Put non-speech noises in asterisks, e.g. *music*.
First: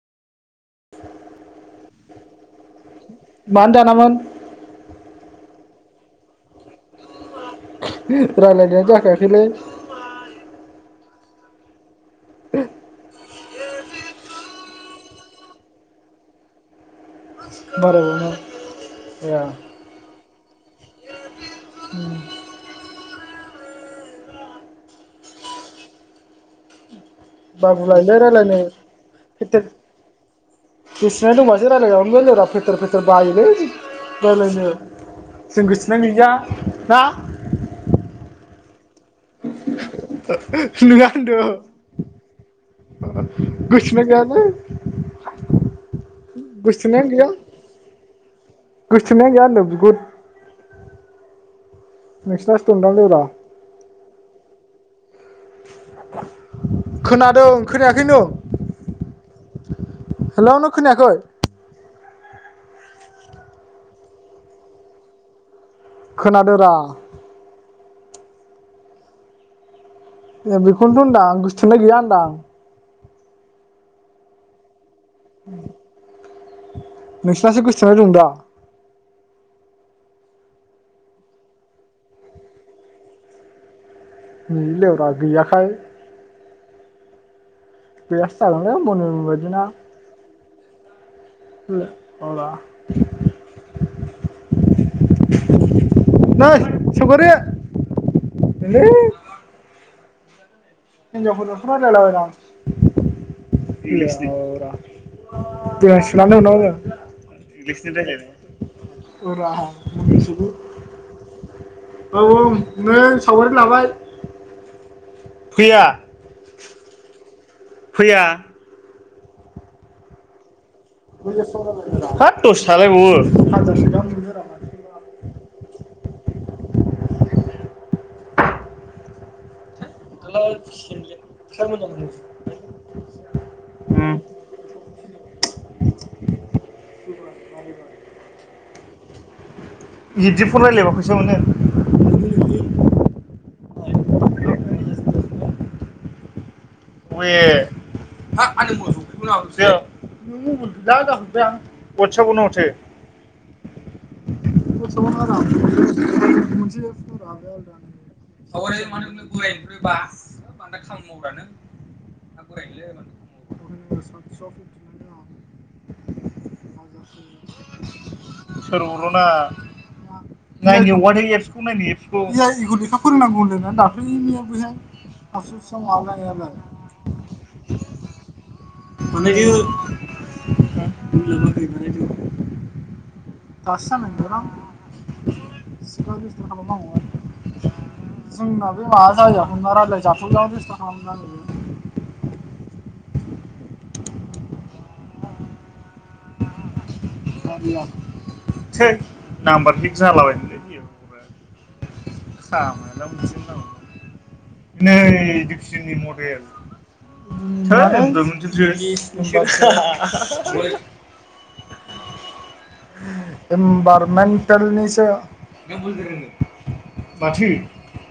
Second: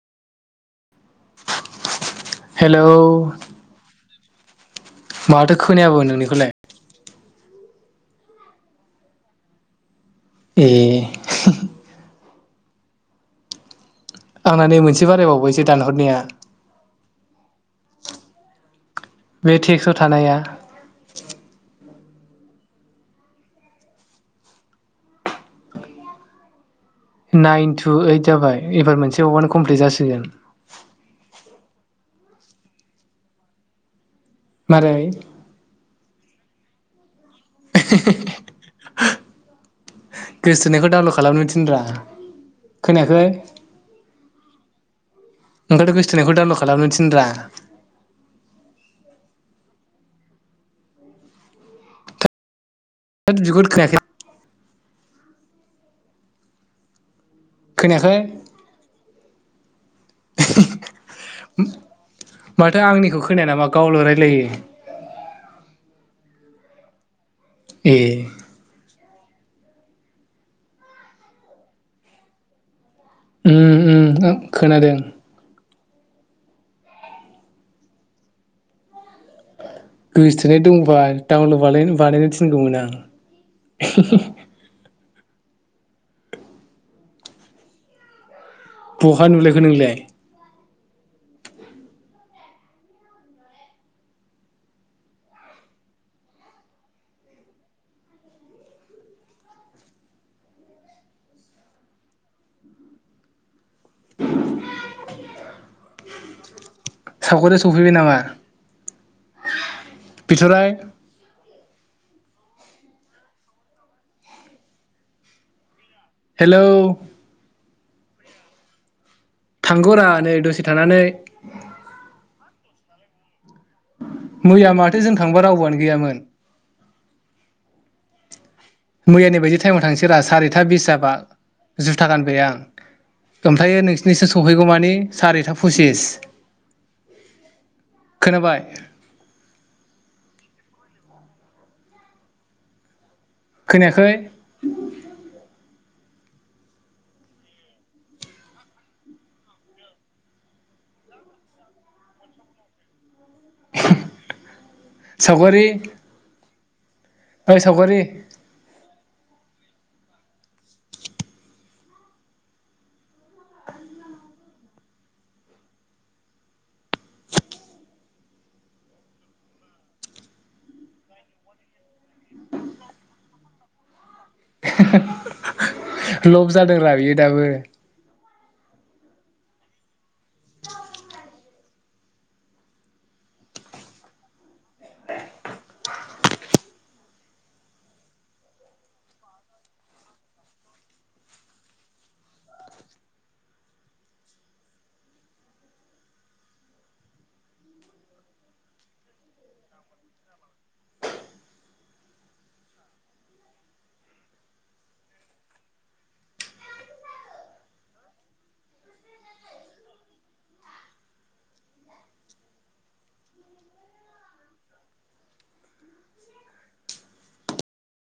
Hello मानो दानामोन? माथो खोनायाबो नोंनिखौलाय? रायलायनाइयानो जाखायाखैलै! ए! आंना नै मोनसे बारायबावबायसो दानहरनाया । बारा नोंथां। बे टेक्सआव थानाया! नाइन टु बागुलायोलै ओइट रायलायनो जाबाय एबार मोनसे बावबानो फेथेर कमप्लिट जासिगोन। *unintelligible* रायज्लायनो जों गोजोननाय मारै गैया। दा। *unintelligible* गोसोथोनायखौ नङा डाउनलड खालामनो होनदों थिनब्रा खोनायाखै गोसोथोनाय गैयालै। ओंखायनथ' गोसोथोनायखौ डाउनलड खालामनो थिन गोसोनायानो ब्रा। गैया गुद *unintelligible* होद बिगुद खोनायाखै खोना ओं खोनायाखै होनदों हेल' नों खोनायाखै? माथो आंनिखौ खोनाया नामा गावल' रायलायो। खोनादो रा। ए ए बेखौनोथ' होनदां गोसोथोनाय गैया होनदां। ओम ओम खोनादों। नोंसिनासो गोसोथोनाय दं दा। गोसोथोनाय दंबा डाउनलड बानायनो बानायनो थिनगौमोन आं। नै लेवरा गैयाखाय। *unintelligible* *inaudible* मनिमोन बहा नुलायखो बादिना। नोंलाय नै सावगारि हिनजावफोरजोंसो रायलायलाबायदां *unintelligible* इंलिसनि रायलायनाय सावगारिया सफैबाय नामा औ रा मुगै सुगै बिथराय औ औ नों सावगारि लाबाय। फैया। हेलौ। फैया। थांगौ रा नै दसे। थानानै हो। दसे थालायबावो। हाजारसे गाहाम मोनोरा मैया माथो जों थांबा रावबोआनो गैयामोनल मैयानि बायदि। टाइमाव थांसैरा सारिथा बिस जाबा जुथा गानबाय आं ओमफ्रायायो उम नोंसोरनिसिम सहैगौ मानि सारिथा फसिस खोनाबाय। बिबदि फन रायलायबा फैसा मोनो। खोनायाखै। *unintelligible* *inaudible* *inaudible* *inaudible* सावगारि ओइ सावगारि खबर माने। *unintelligible* *unintelligible* *unintelligible* लब जादोंरा बियो दाबो अने बे। *inaudible* दासो जानां *unintelligible* *unintelligible* इनभारमेन्टेलनिसो बाथो